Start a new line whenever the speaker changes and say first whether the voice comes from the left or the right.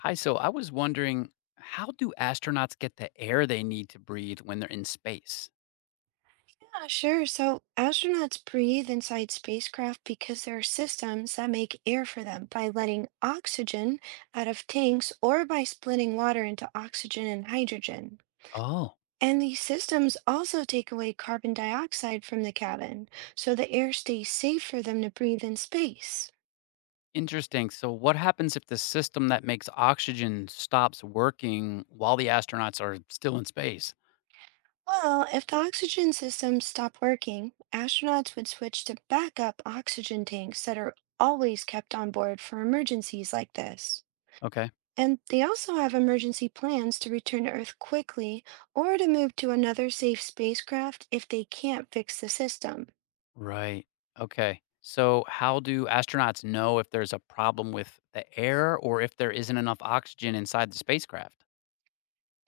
left: Hi, so I was wondering, how do astronauts get the air they need to breathe when they're in space?
right: Yeah, sure. So astronauts breathe inside spacecraft because there are systems that make air for them by letting oxygen out of tanks or by splitting water into oxygen and hydrogen.
left: Oh.
right: And these systems also take away carbon dioxide from the cabin, so the air stays safe for them to breathe in space.
left: Interesting. So, what happens if the system that makes oxygen stops working while the astronauts are still in space?
right: Well, if the oxygen systems stop working, astronauts would switch to backup oxygen tanks that are always kept on board for emergencies like this.
left: Okay.
right: And they also have emergency plans to return to Earth quickly or to move to another safe spacecraft if they can't fix the system.
left: Right. Okay. So, how do astronauts know if there's a problem with the air or if there isn't enough oxygen inside the spacecraft?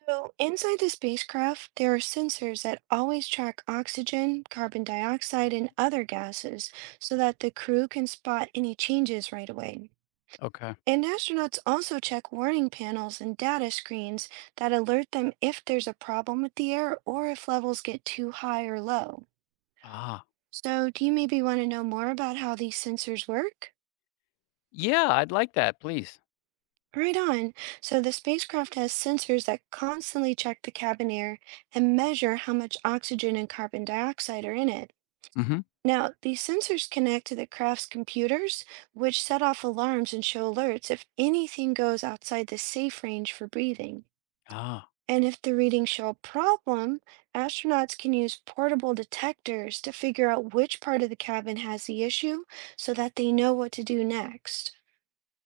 right: So, inside the spacecraft, there are sensors that always track oxygen, carbon dioxide, and other gases so that the crew can spot any changes right away.
left: Okay.
right: And astronauts also check warning panels and data screens that alert them if there's a problem with the air or if levels get too high or low.
left: Ah,
right: So, do you maybe want to know more about how these sensors work?
left: yeah, I'd like that, please.
right: Right on. So, the spacecraft has sensors that constantly check the cabin air and measure how much oxygen and carbon dioxide are in it.
left: Mm hmm.
right: Now, these sensors connect to the craft's computers, which set off alarms and show alerts if anything goes outside the safe range for breathing.
left: Ah.
right: And if the readings show a problem, astronauts can use portable detectors to figure out which part of the cabin has the issue so that they know what to do next.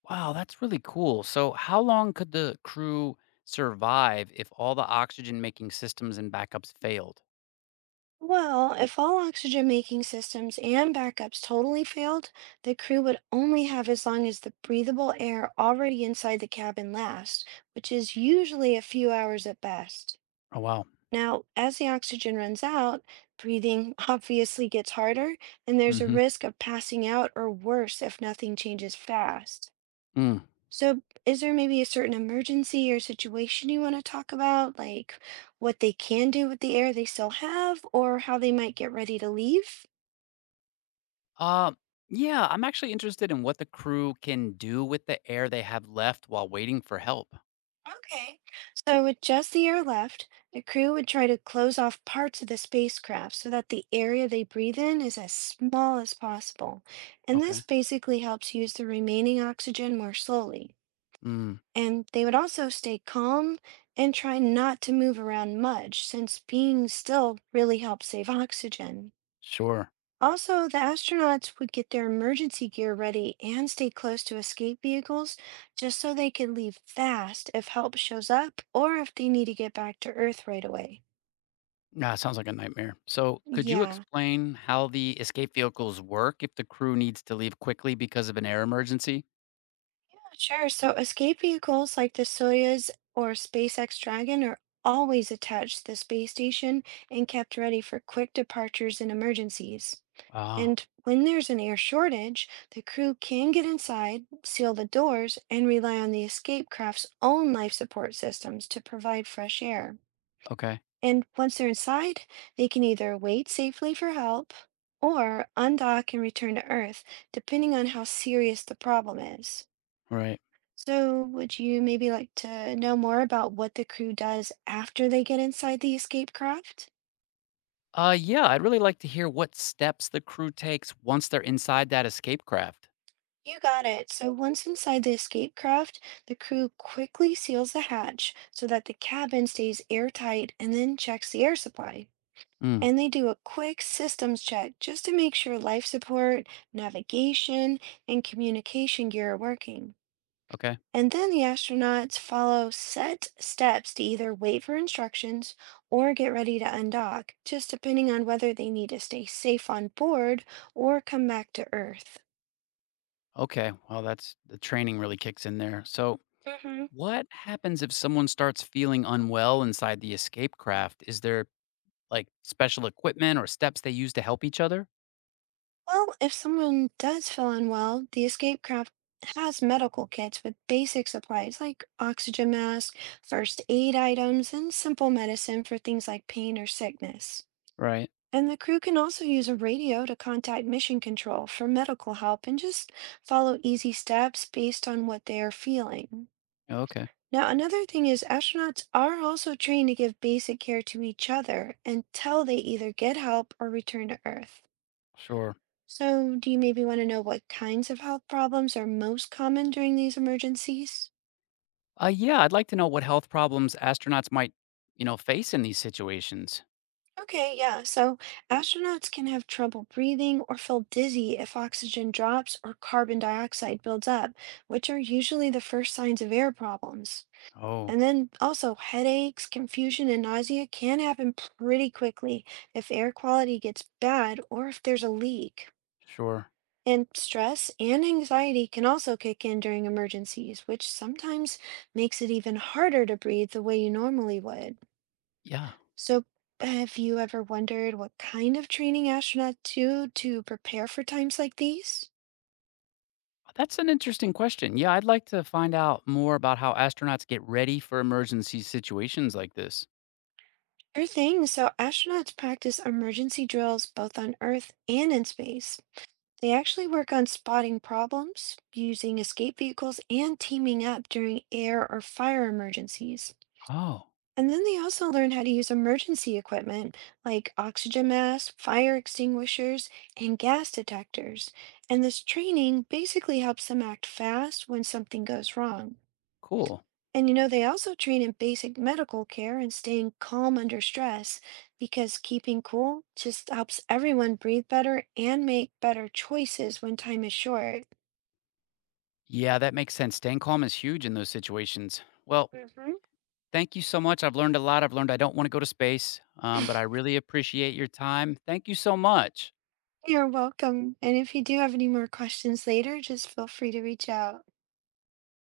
left: Wow, that's really cool. So, how long could the crew survive if all the oxygen making systems and backups failed?
right: Well, if all oxygen making systems and backups totally failed, the crew would only have as long as the breathable air already inside the cabin lasts, which is usually a few hours at best.
left: Oh, wow.
right: Now, as the oxygen runs out, breathing obviously gets harder, and there's a
left: Hmm.
right: risk of passing out or worse if nothing changes fast.
left: Mm.
right: So, is there maybe a certain emergency or situation you want to talk about, like what they can do with the air they still have, or how they might get ready to leave?
left: Uh, yeah, I'm actually interested in what the crew can do with the air they have left while waiting for help.
right: Okay. So, with just the air left, the crew would try to close off parts of the spacecraft so that the area they breathe in is as small as possible. And this
left: Okay.
right: basically helps use the remaining oxygen more slowly.
left: Mm,
right: And they would also stay calm and try not to move around much, since being still really helps save oxygen.
left: sure.
right: Also, the astronauts would get their emergency gear ready and stay close to escape vehicles just so they could leave fast if help shows up or if they need to get back to Earth right away.
left: Nah, sounds like a nightmare. So, could you
right: Yeah,
left: explain how the escape vehicles work if the crew needs to leave quickly because of an air emergency?
right: yeah, sure. So, escape vehicles like the Soyuz or SpaceX Dragon are always attached to the space station and kept ready for quick departures and emergencies.
left: Ah,
right: And when there's an air shortage, the crew can get inside, seal the doors, and rely on the escape craft's own life support systems to provide fresh air.
left: okay.
right: And once they're inside, they can either wait safely for help or undock and return to Earth, depending on how serious the problem is.
left: Right.
right: So, would you maybe like to know more about what the crew does after they get inside the escape craft?
left: Yeah, I'd really like to hear what steps the crew takes once they're inside that escape craft.
right: You got it. So once inside the escape craft, the crew quickly seals the hatch so that the cabin stays airtight and then checks the air supply.
left: Mm,
right: And they do a quick systems check just to make sure life support, navigation, and communication gear are working.
left: okay.
right: And then the astronauts follow set steps to either wait for instructions or get ready to undock, just depending on whether they need to stay safe on board or come back to Earth.
left: Okay. Well, that's the training really kicks in there. So,
right: Mhm.
left: what happens if someone starts feeling unwell inside the escape craft? Is there like special equipment or steps they use to help each other?
right: Well, if someone does feel unwell, the escape craft has medical kits with basic supplies like oxygen mask, first aid items, and simple medicine for things like pain or sickness.
left: Right.
right: And the crew can also use a radio to contact mission control for medical help and just follow easy steps based on what they are feeling.
left: Okay.
right: Now, another thing is astronauts are also trained to give basic care to each other until they either get help or return to Earth.
left: Sure.
right: So, do you maybe want to know what kinds of health problems are most common during these emergencies?
left: Yeah, I'd like to know what health problems astronauts might, face in these situations.
right: Okay, yeah. So, astronauts can have trouble breathing or feel dizzy if oxygen drops or carbon dioxide builds up, which are usually the first signs of air problems.
left: Oh,
right: And then also, headaches, confusion, and nausea can happen pretty quickly if air quality gets bad or if there's a leak.
left: sure.
right: And stress and anxiety can also kick in during emergencies, which sometimes makes it even harder to breathe the way you normally would.
left: Yeah.
right: So, have you ever wondered what kind of training astronauts do to prepare for times like these?
left: That's an interesting question. Yeah, I'd like to find out more about how astronauts get ready for emergency situations like this.
right: Sure thing. So, astronauts practice emergency drills both on Earth and in space. They actually work on spotting problems, using escape vehicles, and teaming up during air or fire emergencies.
left: Oh,
right: And then they also learn how to use emergency equipment like oxygen masks, fire extinguishers, and gas detectors. And this training basically helps them act fast when something goes wrong.
left: cool.
right: And you know, they also train in basic medical care and staying calm under stress because keeping cool just helps everyone breathe better and make better choices when time is short.
left: Yeah, that makes sense. Staying calm is huge in those situations. Well,
right: Mhm.
left: thank you so much. I've learned a lot. I've learned I don't want to go to space, but I really appreciate your time. Thank you so much.
right: You're welcome. And if you do have any more questions later, just feel free to reach out.